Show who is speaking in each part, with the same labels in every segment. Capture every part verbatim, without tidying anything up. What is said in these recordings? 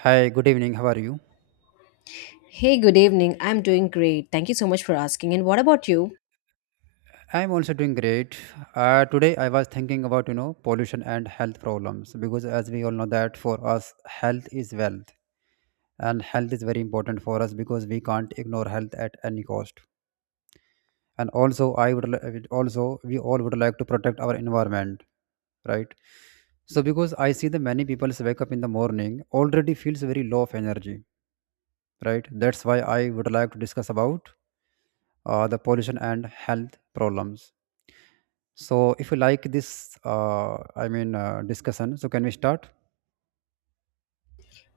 Speaker 1: Hi, good evening. How are you?
Speaker 2: Hey, good evening. I'm doing great. Thank you so much for asking. And what about you?
Speaker 1: I'm also doing great. Uh, today I was thinking about you know pollution and health problems because as we all know that for us health is wealth and health is very important for us because we can't ignore health at any cost. And also I would li- would also we all would like to protect our environment, right? So because I see the many people wake up in the morning already feels very low of energy, right? That's why I would like to discuss about uh, the pollution and health problems. So, if you like this, uh, I mean, uh, discussion, so can we start?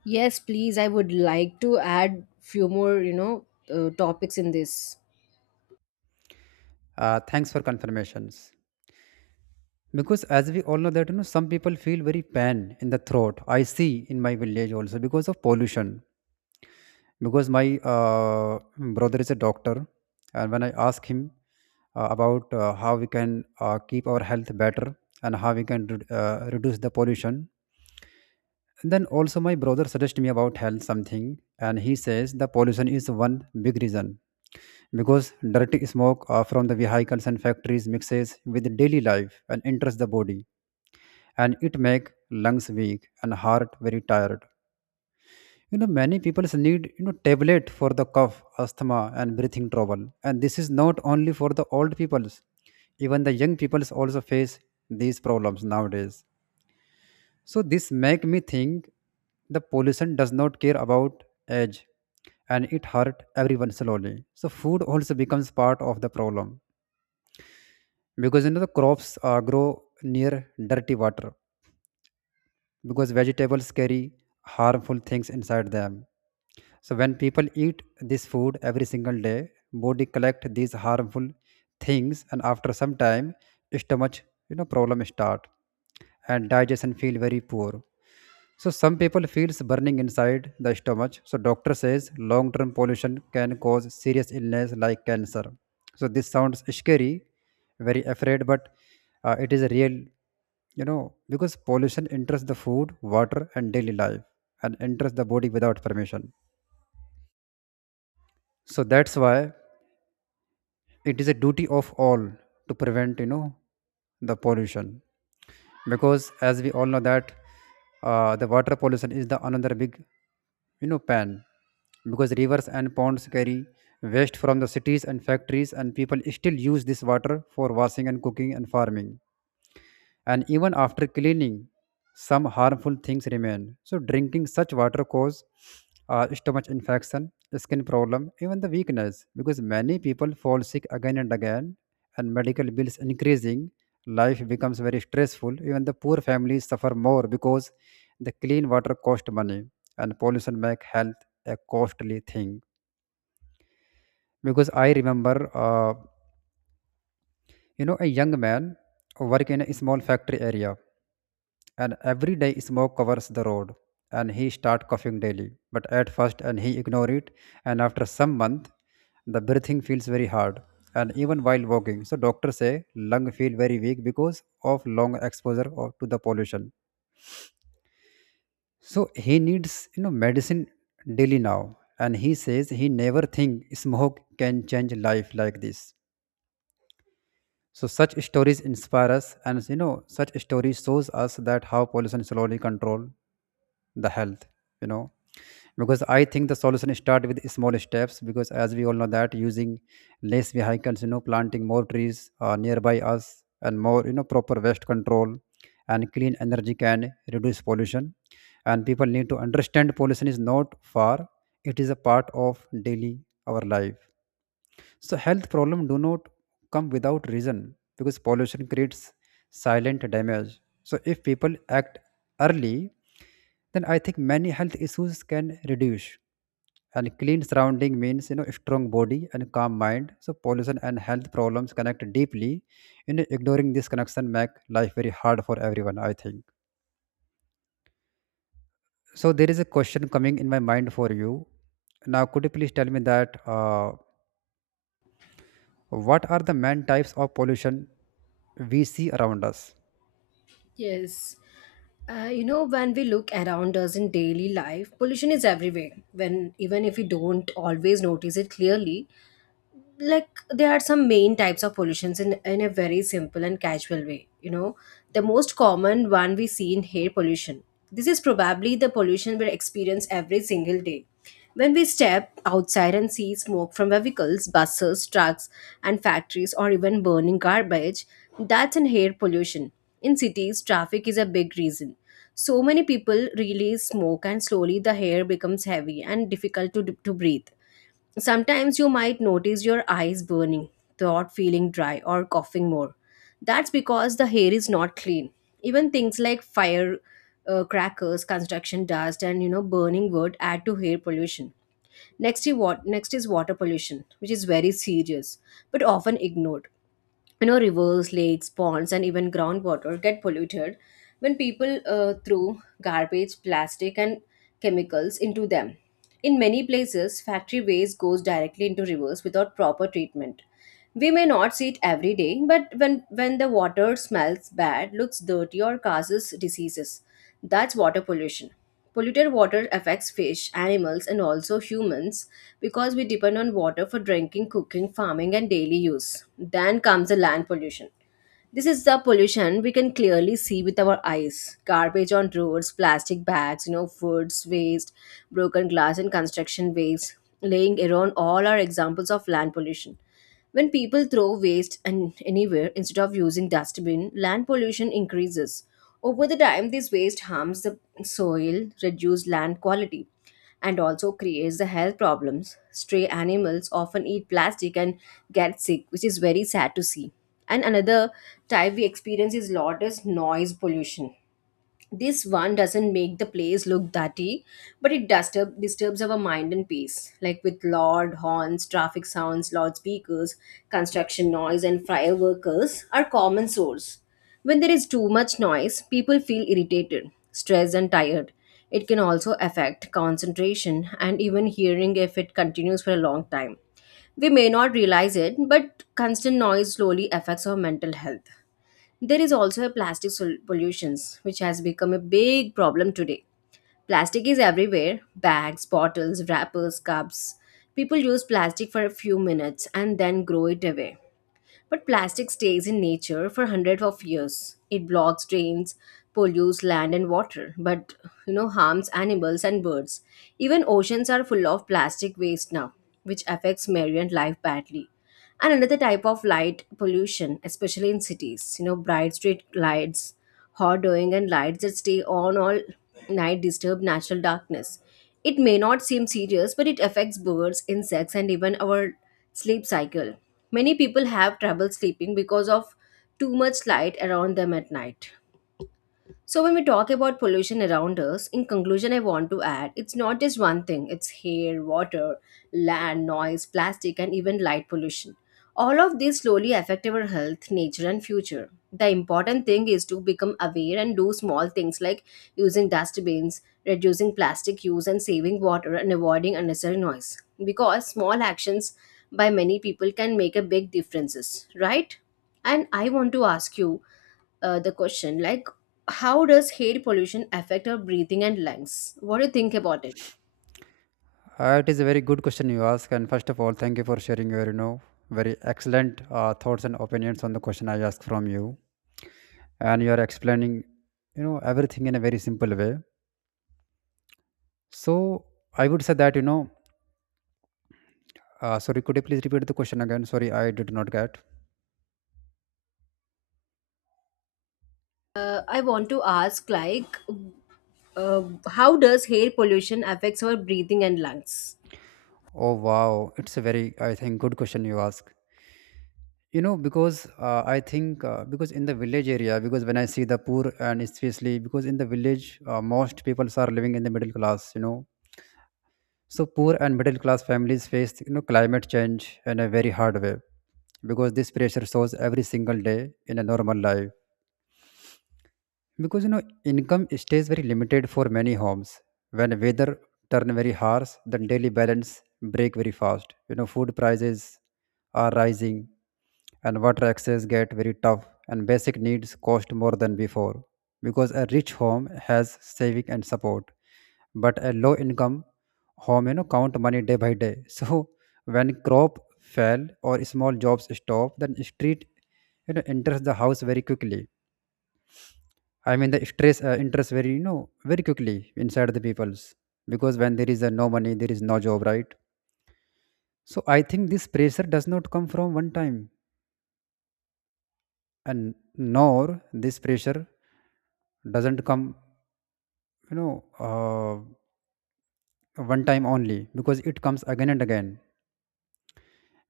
Speaker 2: Yes, please. I would like to add few more, you know, uh, topics in this.
Speaker 1: Uh, thanks for confirmations. Because as we all know that you know, some people feel very pain in the throat. I see in my village also because of pollution. Because my uh, brother is a doctor, and when I ask him uh, about uh, how we can uh, keep our health better and how we can re- uh, reduce the pollution, then also my brother suggested me about health something and he says the pollution is one big reason because dirty smoke uh, from the vehicles and factories mixes with daily life and enters the body and it make lungs weak and heart very tired. You know many people need you know tablet for the cough, asthma and breathing trouble and this is not only for the old peoples, even the young peoples also face these problems nowadays. So this make me think the pollution does not care about age and it hurt everyone slowly. So food also becomes part of the problem because you know the crops uh, grow near dirty water because vegetables carry harmful things inside them. So when people eat this food every single day, body collect these harmful things and after some time stomach, you know problem start and digestion feel very poor, so some people feels burning inside the stomach. So doctor says long-term pollution can cause serious illness like cancer. So this sounds scary, very afraid, but uh, it is real, you know, because pollution enters the food, water, and daily life, and enters the body without permission. So that's why it is a duty of all to prevent you know the pollution, because as we all know that uh, the water pollution is the another big you know pan because rivers and ponds carry waste from the cities and factories and people still use this water for washing and cooking and farming, and even after cleaning some harmful things remain, so drinking such water cause uh, stomach infection, skin problem, even the weakness, because many people fall sick again and again and medical bills increasing, life becomes very stressful. Even the poor families suffer more because the clean water cost money and pollution make health a costly thing. Because i remember uh, you know, a young man work in a small factory area and every day smoke covers the road and he start coughing daily. But at first and he ignore it, and after some month the breathing feels very hard and even while walking. So doctors say lung feel very weak because of long exposure or to the pollution. So he needs you know medicine daily now and he says he never think smoke can change life like this. So such stories inspire us, and you know, such stories shows us that how pollution slowly control the health. You know, because I think the solution start with small steps. Because as we all know that using less vehicles, you know, planting more trees uh, nearby us, and more you know proper waste control and clean energy can reduce pollution. And people need to understand pollution is not far; it is a part of daily our life, so health problem do not come without reason because pollution creates silent damage. So if people act early, then I think many health issues can reduce. And clean surrounding means you know strong body and calm mind. So pollution and health problems connect deeply. You know, ignoring this connection make life very hard for everyone, I think. So there is a question coming in my mind for you. Now, could you please tell me that? Uh, What are the main types of pollution we see around us?
Speaker 2: Yes. Uh, you know, when we look around us in daily life, pollution is everywhere. When even if we don't always notice it clearly, like there are some main types of pollutions in in a very simple and casual way, you know, the most common one we see in air pollution. This is probably the pollution we experience every single day. When we step outside and see smoke from vehicles, buses, trucks and factories, or even burning garbage, that's an air pollution. In cities traffic is a big reason, so many people release smoke and slowly the air becomes heavy and difficult to, to breathe. Sometimes you might notice your eyes burning, throat feeling dry, or coughing more. That's because the hair is not clean. Even things like fire uh, crackers, construction dust, and you know burning wood add to hair pollution. Next is, wat- next is water pollution, which is very serious but often ignored. You know, rivers, lakes, ponds, and even groundwater get polluted when people uh, throw garbage, plastic and chemicals into them. In many places factory waste goes directly into rivers without proper treatment. We may not see it every day, but when, when the water smells bad, looks dirty, or causes diseases, that's water pollution. Polluted water affects fish, animals, and also humans, because we depend on water for drinking, cooking, farming, and daily use. Then comes the land pollution. This is the pollution we can clearly see with our eyes. Garbage on roads, plastic bags, you know, foods waste, broken glass and construction waste laying around, all are examples of land pollution. When people throw waste and anywhere instead of using dustbin, land pollution increases. Over the time, this waste harms the soil, reduce land quality, and also creates the health problems. Stray animals often eat plastic and get sick, which is very sad to see. And another type we experience is lot is noise pollution. This one doesn't make the place look dirty, but it disturb, disturbs our mind and peace, like with loud horns, traffic sounds, loudspeakers, construction noise, and fireworkers are common source. When there is too much noise, people feel irritated, stressed, and tired. It can also affect concentration and even hearing if it continues for a long time. We may not realize it, but constant noise slowly affects our mental health. There is also a plastic sol- pollutions, which has become a big problem today. Plastic is everywhere: bags, bottles, wrappers, cups. People use plastic for a few minutes and then grow it away. But plastic stays in nature for hundreds of years. It blocks drains, pollutes land and water, but you know harms animals and birds. Even oceans are full of plastic waste now, which affects marine life badly. And another type of light pollution, especially in cities, you know, bright street lights, hoarding, and lights that stay on all night disturb natural darkness. It may not seem serious, but it affects birds, insects, and even our sleep cycle. Many people have trouble sleeping because of too much light around them at night. So, when we talk about pollution around us, in conclusion, I want to add it's not just one thing, it's air, water, land, noise, plastic, and even light pollution. All of these slowly affect our health, nature, and future. The important thing is to become aware and do small things like using dustbins, reducing plastic use, and saving water and avoiding unnecessary noise. Because small actions by many people can make a big differences, right? And I want to ask you uh, the question like, how does air pollution affect our breathing and lungs? What do you think about it?
Speaker 1: Uh, it is a very good question you ask, and first of all, thank you for sharing your you know very excellent uh, thoughts and opinions on the question I asked from you, and you are explaining you know everything in a very simple way. So I would say that you know. Uh, sorry, could you please repeat the question again? Sorry, I did not get.
Speaker 2: uh, I want to ask like, uh, how does air pollution affects our breathing and lungs?
Speaker 1: Oh wow, it's a very I think good question you ask. you know because uh, i think uh, because in the village area, because when I see the poor and especially because in the village uh, most people are living in the middle class, you know, so poor and middle class families face you know climate change in a very hard way because this pressure shows every single day in a normal life, because you know, income stays very limited for many homes. When weather turn very harsh, the daily balance break very fast. You know, food prices are rising, and water access get very tough, and basic needs cost more than before. Because a rich home has saving and support, but a low income home, you know, count money day by day. So when crop fail or small jobs stop, then street, you know, enters the house very quickly. I mean, the stress uh, interest very, you know, very quickly inside the people's, because when there is uh, no money, there is no job, right? So I think this pressure does not come from one time, and nor this pressure doesn't come, you know, uh, one time only, because it comes again and again.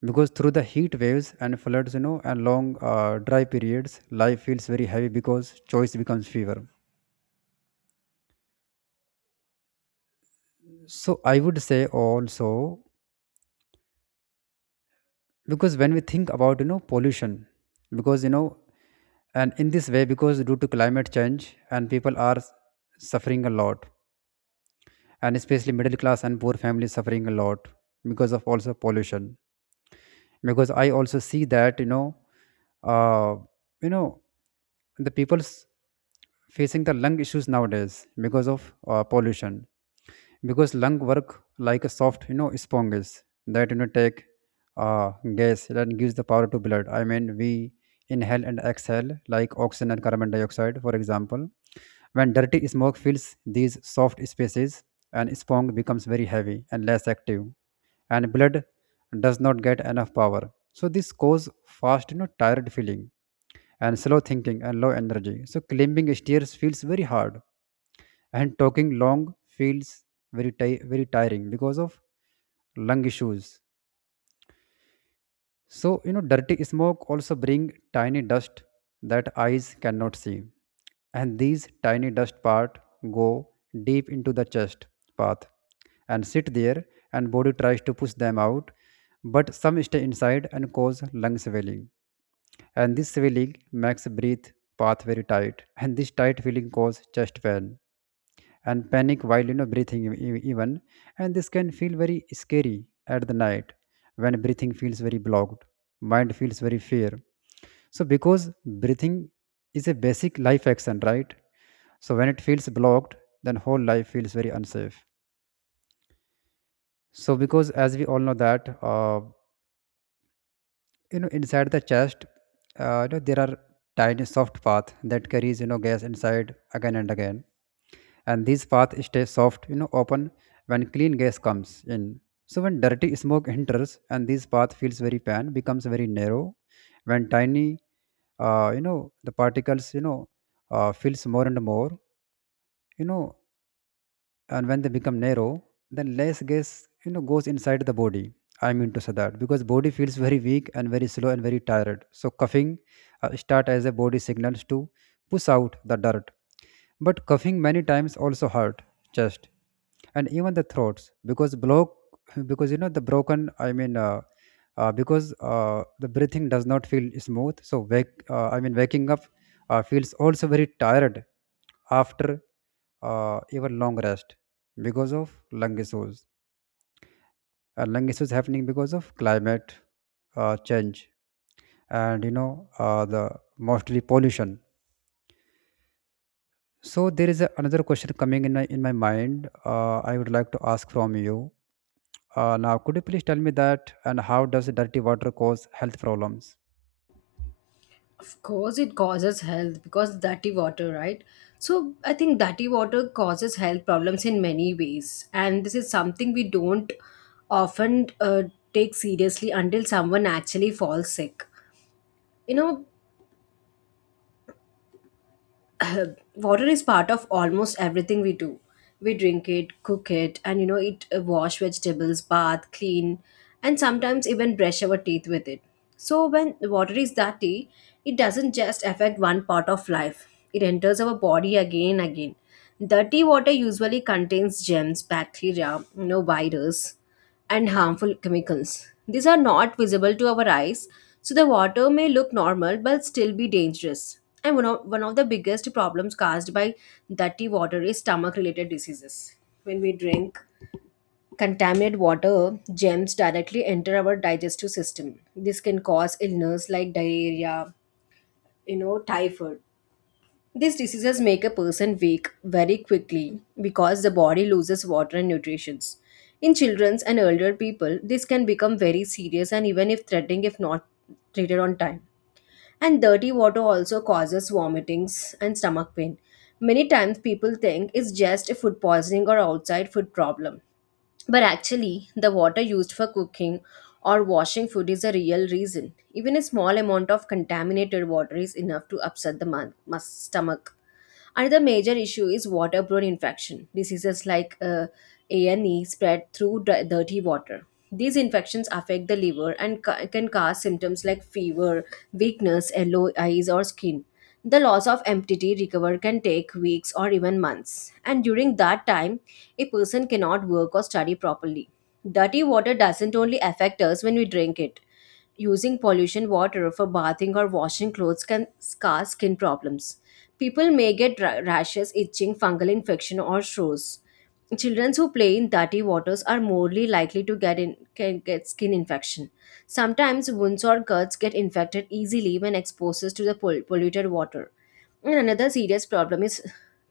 Speaker 1: Because through the heat waves and floods, you know, and long uh, dry periods, life feels very heavy because choice becomes fever. So I would say also, because when we think about you know pollution, because you know, and in this way, because due to climate change and people are s- suffering a lot, and especially middle class and poor families suffering a lot because of also pollution. Because I also see that you know uh you know the people's facing the lung issues nowadays because of uh, pollution, because lung work like a soft you know sponges that you know take uh, gas that gives the power to blood. I mean we inhale and exhale like oxygen and carbon dioxide for example. When dirty smoke fills these soft spaces and sponge becomes very heavy and less active, and blood does not get enough power, so this cause fast you know tired feeling and slow thinking and low energy. So climbing stairs feels very hard and talking long feels very ti- very tiring because of lung issues. So you know dirty smoke also bring tiny dust that eyes cannot see, and these tiny dust part go deep into the chest path and sit there, and body tries to push them out but some stay inside and cause lung swelling, and this swelling makes breath path very tight, and this tight feeling cause chest pain and panic while you know breathing e- e- even, and this can feel very scary at the night. When breathing feels very blocked, mind feels very fear. So because breathing is a basic life action, right? So when it feels blocked, then whole life feels very unsafe. So because as we all know that uh, you know, inside the chest uh, you know, there are tiny soft path that carries you know gas inside again and again, and these paths stay soft you know open when clean gas comes in. So when dirty smoke enters and this path feels very pan becomes very narrow, when tiny, uh, you know the particles, you know uh, fills more and more, you know, and when they become narrow, then less gas you know goes inside the body. I mean to say that because body feels very weak and very slow and very tired. So coughing uh, start as a body signals to push out the dirt, but coughing many times also hurt chest and even the throats because block because you know the broken I mean uh, uh, because uh, the breathing does not feel smooth, so wake uh, I mean waking up uh, feels also very tired after uh, even long rest because of lung issues, and lung issues happening because of climate uh, change and you know, uh, the mostly pollution. So there is a, another question coming in my, in my mind. uh, I would like to ask from you. Uh, now, could you please tell me that and how does dirty water cause health problems?
Speaker 2: Of course it causes health because dirty water, right? So I think dirty water causes health problems in many ways, and this is something we don't often uh, take seriously until someone actually falls sick, you know. Water is part of almost everything we do. We drink it, cook it, and you know, it uh, wash vegetables, bath, clean, and sometimes even brush our teeth with it. So when water is dirty, it doesn't just affect one part of life. It enters our body again and again. Dirty water usually contains germs, bacteria, you know, virus, and harmful chemicals. These are not visible to our eyes, so the water may look normal but still be dangerous. And one of, one of the biggest problems caused by dirty water is stomach related diseases. When we drink contaminated water, germs directly enter our digestive system. This can cause illness like diarrhea, you know, typhoid. These diseases make a person weak very quickly because the body loses water and nutrition. In children and elder people, this can become very serious and even if threatening if not treated on time. And dirty water also causes vomitings and stomach pain. Many times people think it's just a food poisoning or outside food problem. But actually, the water used for cooking or washing food is a real reason. Even a small amount of contaminated water is enough to upset the mu- mus- stomach. Another major issue is waterborne infection. Diseases like uh, A and E spread through di- dirty water. These infections affect the liver and ca- can cause symptoms like fever, weakness, yellow eyes, or skin. The loss of emptity recover can take weeks or even months. And during that time, a person cannot work or study properly. Dirty water doesn't only affect us when we drink it. Using pollution water for bathing or washing clothes can cause skin problems. People may get ra- rashes, itching, fungal infection, or sores. Children who play in dirty waters are more likely to get in, can get skin infection. Sometimes wounds or cuts get infected easily when exposed to the pol- polluted water. And another serious problem is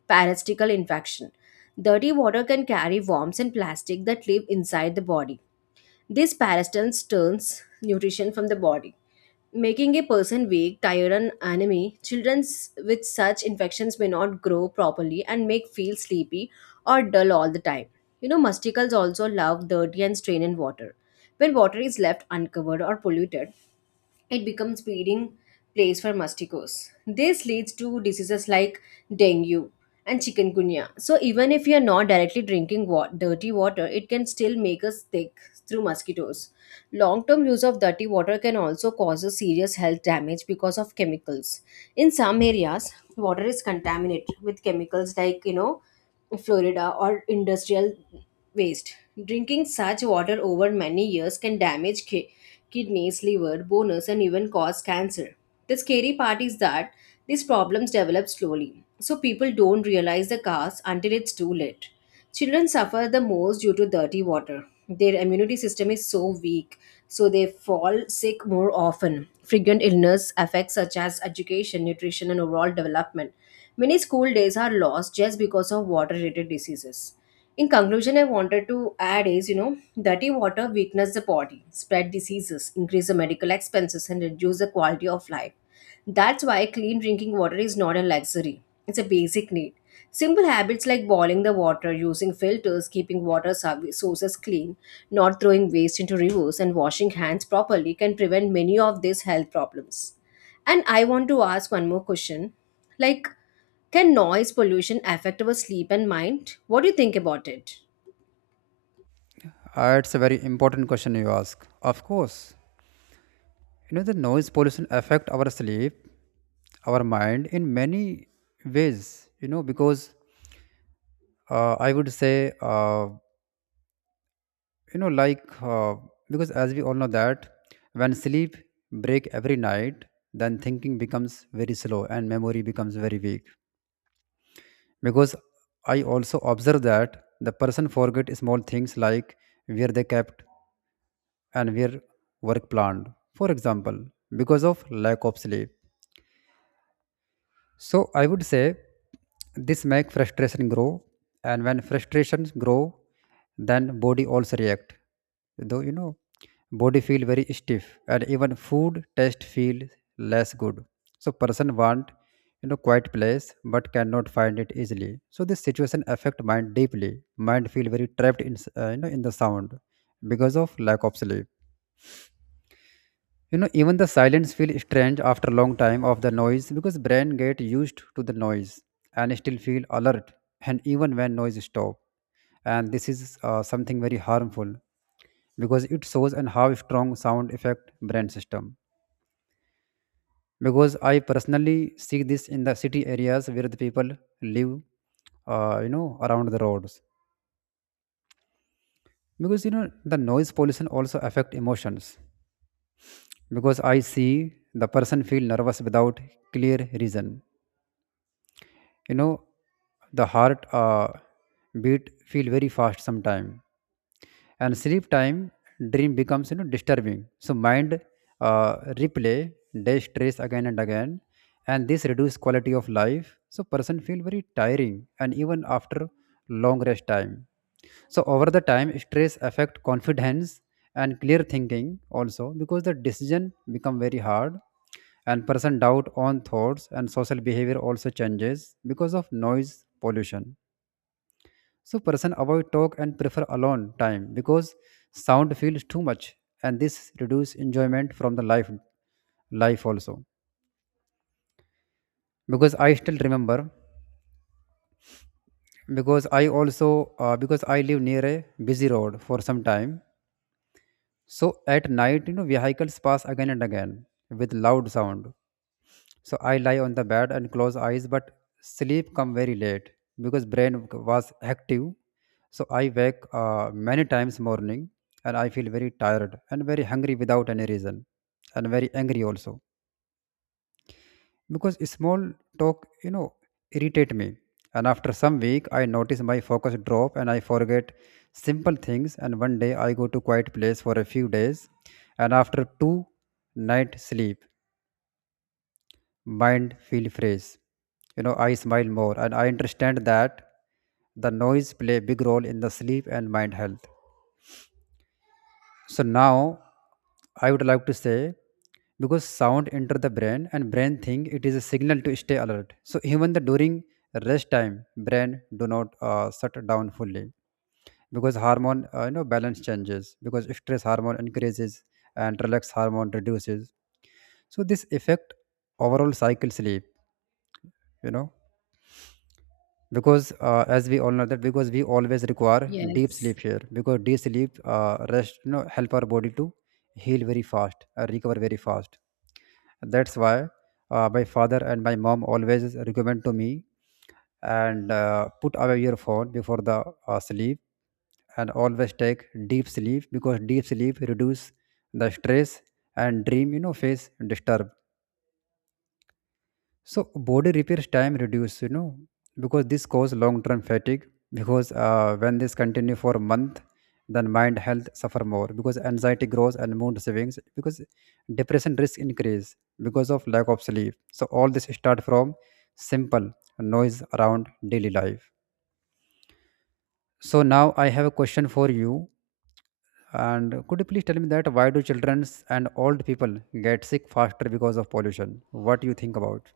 Speaker 2: parasitical infection. Dirty water can carry worms and plastic that live inside the body. This parasitans turns nutrition from the body, making a person weak, tired, and anemic. Children with such infections may not grow properly and may feel sleepy or dull all the time. You know, musticles also love dirty and strained water. When water is left uncovered or polluted, it becomes breeding place for mosquitoes. This leads to diseases like dengue and chikungunya. So even if you are not directly drinking wa- dirty water, it can still make us sick through mosquitoes. Long-term use of dirty water can also cause a serious health damage because of chemicals. In some areas, water is contaminated with chemicals like you know Florida or industrial waste. Drinking such water over many years can damage kidneys, liver, bonus, and even cause cancer. The scary part is that these problems develop slowly, so people don't realize the cause until it's too late. Children suffer the most due to dirty water. Their immunity system is so weak, so they fall sick more often. Frequent illness affects such as education, nutrition, and overall development. Many school days are lost just because of water related diseases. In conclusion, I wanted to add is, you know, dirty water weakens the body, spread diseases, increase the medical expenses, and reduce the quality of life. That's why clean drinking water is not a luxury, it's a basic need. Simple habits like boiling the water, using filters, keeping water sou- sources clean, not throwing waste into rivers, and washing hands properly can prevent many of these health problems. And I want to ask one more question like, can noise pollution affect our sleep and mind? What do you think about it?
Speaker 1: Uh, it's a very important question you ask. Of course, you know the noise pollution affect our sleep, our mind in many ways. You know because uh, I would say uh, you know like uh, because as we all know that when sleep break every night, then thinking becomes very slow and memory becomes very weak because I also observe that the person forget small things like where they kept and where work planned, for example, because of lack of sleep. So I would say this make frustration grow, and when frustrations grow, then body also react. Though you know, body feel very stiff, and even food taste feel less good. So person want, you know quiet place but cannot find it easily. So this situation affect mind deeply. Mind feel very trapped in s- uh, you know in the sound because of lack of sleep. You know even the silence feel strange after long time of the noise, because brain get used to the noise and still feel alert, and even when noise stop. And this is uh, something very harmful, because it shows and how strong sound affect brain system, because I personally see this in the city areas where the people live, uh, you know around the roads. Because you know the noise pollution also affect emotions, because I see the person feel nervous without clear reason. you know the heart uh, beat feel very fast sometime, and sleep time dream becomes, you know disturbing. So mind uh, replay day stress again and again, and this reduce quality of life, so person feel very tiring, and even after long rest time. So over the time stress affect confidence and clear thinking also, because the decision become very hard and person doubt on thoughts, and social behavior also changes because of noise pollution. So person avoid talk and prefer alone time because sound feels too much, and this reduce enjoyment from the life life also. Because I still remember, because I also uh, because I live near a busy road for some time. So at night, you know, vehicles pass again and again with loud sound. So I lie on the bed and close eyes, but sleep come very late because brain was active. So I wake uh, many times morning, and I feel very tired and very hungry without any reason, and very angry also, because small talk, you know, irritate me. And after some week, I notice my focus drop and I forget simple things. And one day I go to quiet place for a few days, and after two night sleep mind feel phrase. You know, I smile more, and I understand that the noise play a big role in the sleep and mind health. So now, I would like to say, because sound enter the brain and brain think it is a signal to stay alert. So even the during rest time, brain do not uh, shut down fully, because hormone, uh, you know, balance changes, because stress hormone increases and relax hormone reduces. So this affect overall cycle sleep. You know. Because uh, As we all know that because we always require deep
Speaker 2: Yes.
Speaker 1: sleep here, because deep sleep uh, rest, you know, help our body to heal very fast, uh, recover very fast. That's why uh, my father and my mom always recommend to me, and uh, put away your phone before the uh, sleep, and always take deep sleep because deep sleep reduce the stress, and dream, you know, face disturb, so body repairs time reduce, you know, because this cause long-term fatigue. Because uh, when this continue for a month, then mind health suffer more, because anxiety grows and mood swings, because depression risk increase because of lack of sleep. So all this start from simple noise around daily life. So now I have a question for you, and could you please tell me that why do children and old people get sick faster because of pollution? What do you think about?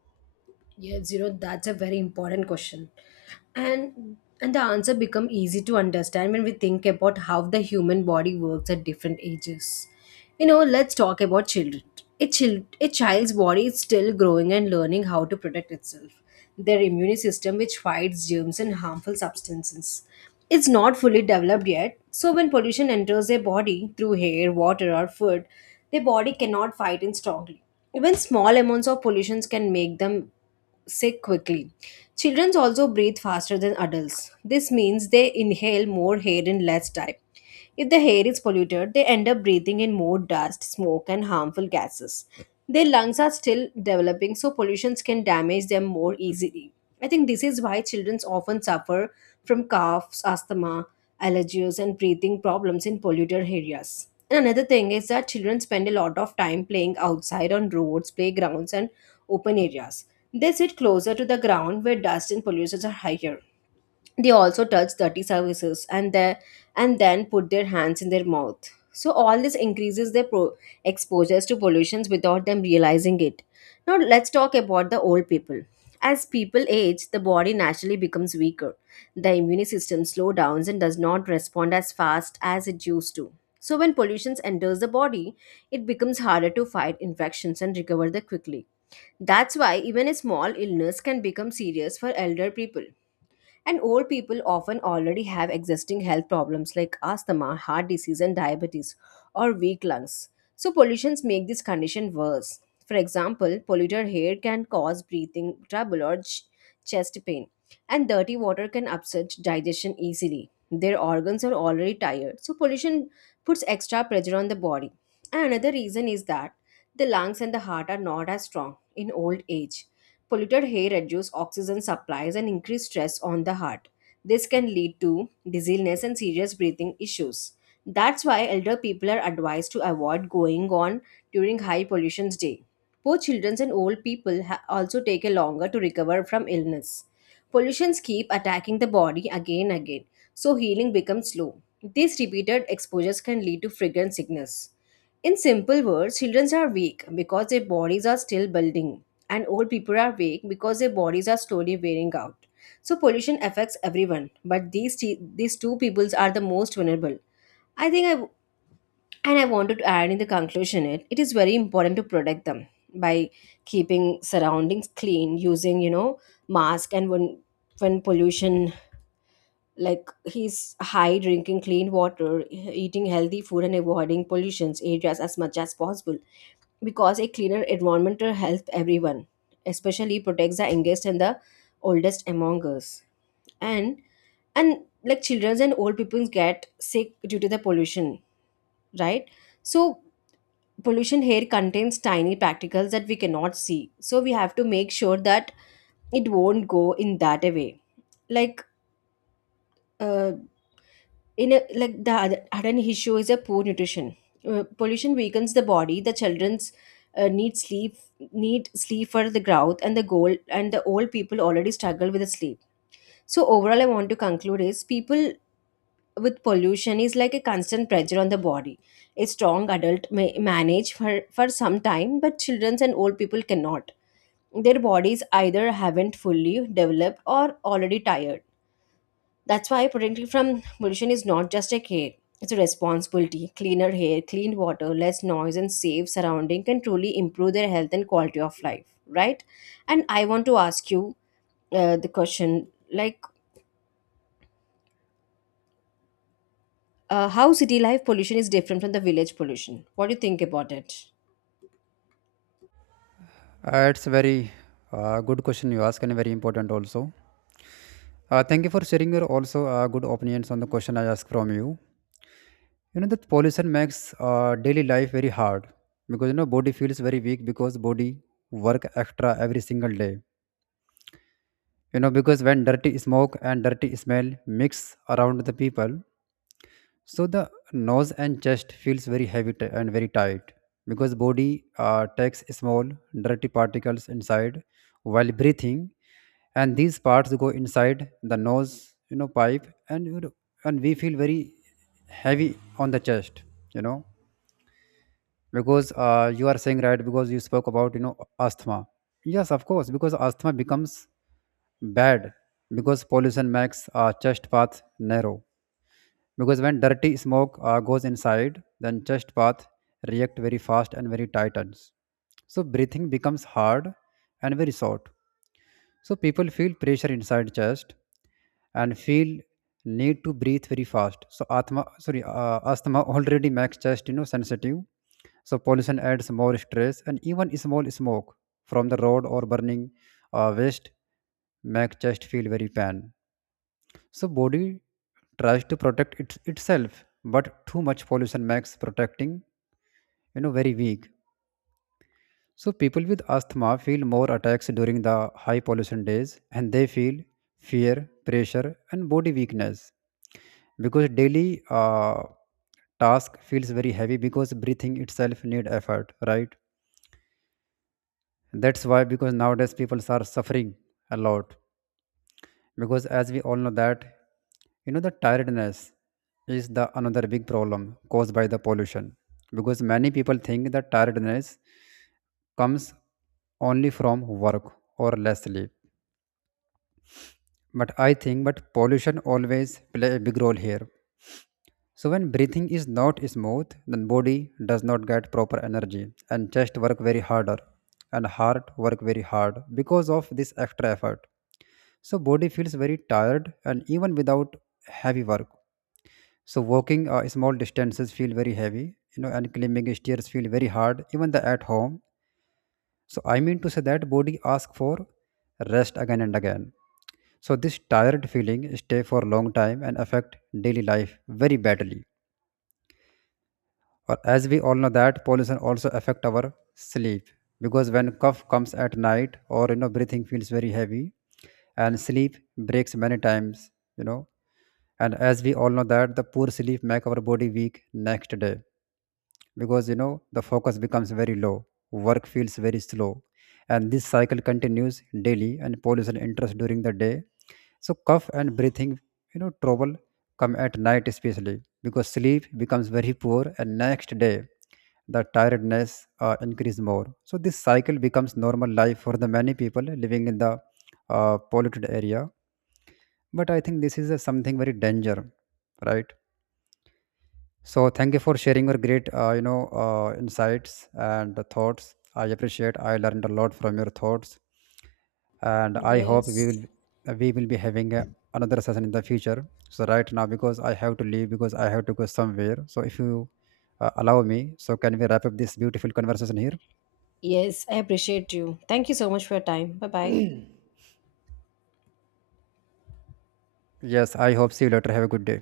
Speaker 2: Yes, you know, that's a very important question. And and the answer become easy to understand when we think about how the human body works at different ages. You know, let's talk about children. A, child, a child's body is still growing and learning how to protect itself, their immune system, which fights germs and harmful substances, is not fully developed yet, so when pollution enters their body through air, water, or food, their body cannot fight it strongly. Even small amounts of pollution can make them sick quickly. Children also breathe faster than adults. This means they inhale more air in less time. If the air is polluted, they end up breathing in more dust, smoke, and harmful gases. Their lungs are still developing, so pollutions can damage them more easily. I think this is why children often suffer from coughs, asthma, allergies, and breathing problems in polluted areas. And another thing is that children spend a lot of time playing outside on roads, playgrounds, and open areas. They sit closer to the ground where dust and pollutions are higher. They also touch dirty surfaces and their and then put their hands in their mouth. So all this increases their pro- exposures to pollutions without them realizing it. Now let's talk about the old people. As people age, the body naturally becomes weaker. The immune system slows down and does not respond as fast as it used to. So when pollutions enters the body, it becomes harder to fight infections and recover them quickly. That's why even a small illness can become serious for elder people. And old people often already have existing health problems like asthma, heart disease, and diabetes, or weak lungs. So, pollutions make this condition worse. For example, polluted air can cause breathing trouble or ch- chest pain, and dirty water can upset digestion easily. Their organs are already tired, so pollution puts extra pressure on the body. And another reason is that the lungs and the heart are not as strong in old age. Polluted air reduces oxygen supplies and increase stress on the heart. This can lead to dizziness and serious breathing issues. That's why elder people are advised to avoid going on during high pollution day. Poor children and old people ha- also take a longer to recover from illness. Pollutions keep attacking the body again and again, so healing becomes slow. These repeated exposures can lead to fragrant sickness. In simple words, children are weak because their bodies are still building and old people are weak because their bodies are slowly wearing out. So pollution affects everyone, but these t- these two peoples are the most vulnerable. I think I w- and I wanted to add in the conclusion it it is very important to protect them by keeping surroundings clean, using you know mask and when when pollution like he's high, drinking clean water, eating healthy food and avoiding pollutions areas as much as possible because a cleaner environment helps everyone, especially protects the youngest and the oldest among us. And and Like children and old people get sick due to the pollution, right? So pollution here contains tiny particles that we cannot see, so we have to make sure that it won't go in that way. like uh, in a, like the other, other issue is a poor nutrition. Uh, pollution weakens the body. The children's uh, need sleep, need sleep for the growth and the goal, and the old people already struggle with the sleep. So overall, I want to conclude is people with pollution is like a constant pressure on the body. A strong adult may manage for for some time, but children and old people cannot. Their bodies either haven't fully developed or already tired. That's why protecting from pollution is not just a care, it's a responsibility. Cleaner air, clean water, less noise, and safe surrounding can truly improve their health and quality of life, right? And I want to ask you uh, the question, like, uh, how city life pollution is different from the village pollution? What do you think about it?
Speaker 1: Uh, it's a very uh, good question you ask, and very important also. Uh, thank you for sharing your also uh, good opinions on the question I asked from you. You know that pollution makes uh, daily life very hard, because you know body feels very weak because body work extra every single day. You know because when dirty smoke and dirty smell mix around the people, so the nose and chest feels very heavy t- and very tight, because body uh, takes small dirty particles inside while breathing, and these parts go inside the nose, you know, pipe, and you know, and we feel very heavy on the chest, you know, because uh, you are saying right because you spoke about, you know, asthma. Yes, of course, because asthma becomes bad because pollution makes our chest path narrow, because when dirty smoke uh, goes inside, then chest path react very fast and very tightens, so breathing becomes hard and very short. So people feel pressure inside chest and feel need to breathe very fast. So atma sorry uh, asthma already makes chest, you know, sensitive, so pollution adds more stress, and even small smoke from the road or burning uh, waste make chest feel very pain. So body tries to protect it itself, but too much pollution makes protecting, you know, very weak. So people with asthma feel more attacks during the high pollution days, and they feel fear, pressure and body weakness, because daily uh, task feels very heavy because breathing itself need effort, right? That's why, because nowadays people are suffering a lot, because as we all know that, you know, the tiredness is the another big problem caused by the pollution, because many people think that tiredness comes only from work or less sleep, but I think but pollution always play a big role here. So when breathing is not smooth, then body does not get proper energy, and chest work very harder, and heart work very hard because of this extra effort. So body feels very tired and even without heavy work. So walking uh, small distances feel very heavy, you know, and climbing stairs feel very hard, even the at home. So I mean to say that body ask for rest again and again. So this tired feeling stay for a long time and affect daily life very badly. Or as we all know that pollution also affect our sleep, because when cough comes at night, or you know breathing feels very heavy, and sleep breaks many times, you know. And as we all know that the poor sleep make our body weak next day, because you know the focus becomes very low, work feels very slow, and this cycle continues daily, and pollution enters during the day, so cough and breathing, you know, trouble come at night especially, because sleep becomes very poor and next day the tiredness uh, increase more. So this cycle becomes normal life for the many people living in the uh, polluted area. But I think this is a something very danger, right? So thank you for sharing your great, uh, you know, uh, insights and thoughts. I appreciate. I learned a lot from your thoughts, and I hope we
Speaker 2: Yes.
Speaker 1: will we will be having a, another session in the future. So right now, because I have to leave, because I have to go somewhere. So if you uh, allow me, so can we wrap up this beautiful conversation here?
Speaker 2: Yes, I appreciate you. Thank you so much for your time. Bye bye.
Speaker 1: Yes, I hope. See you later. Have a good day.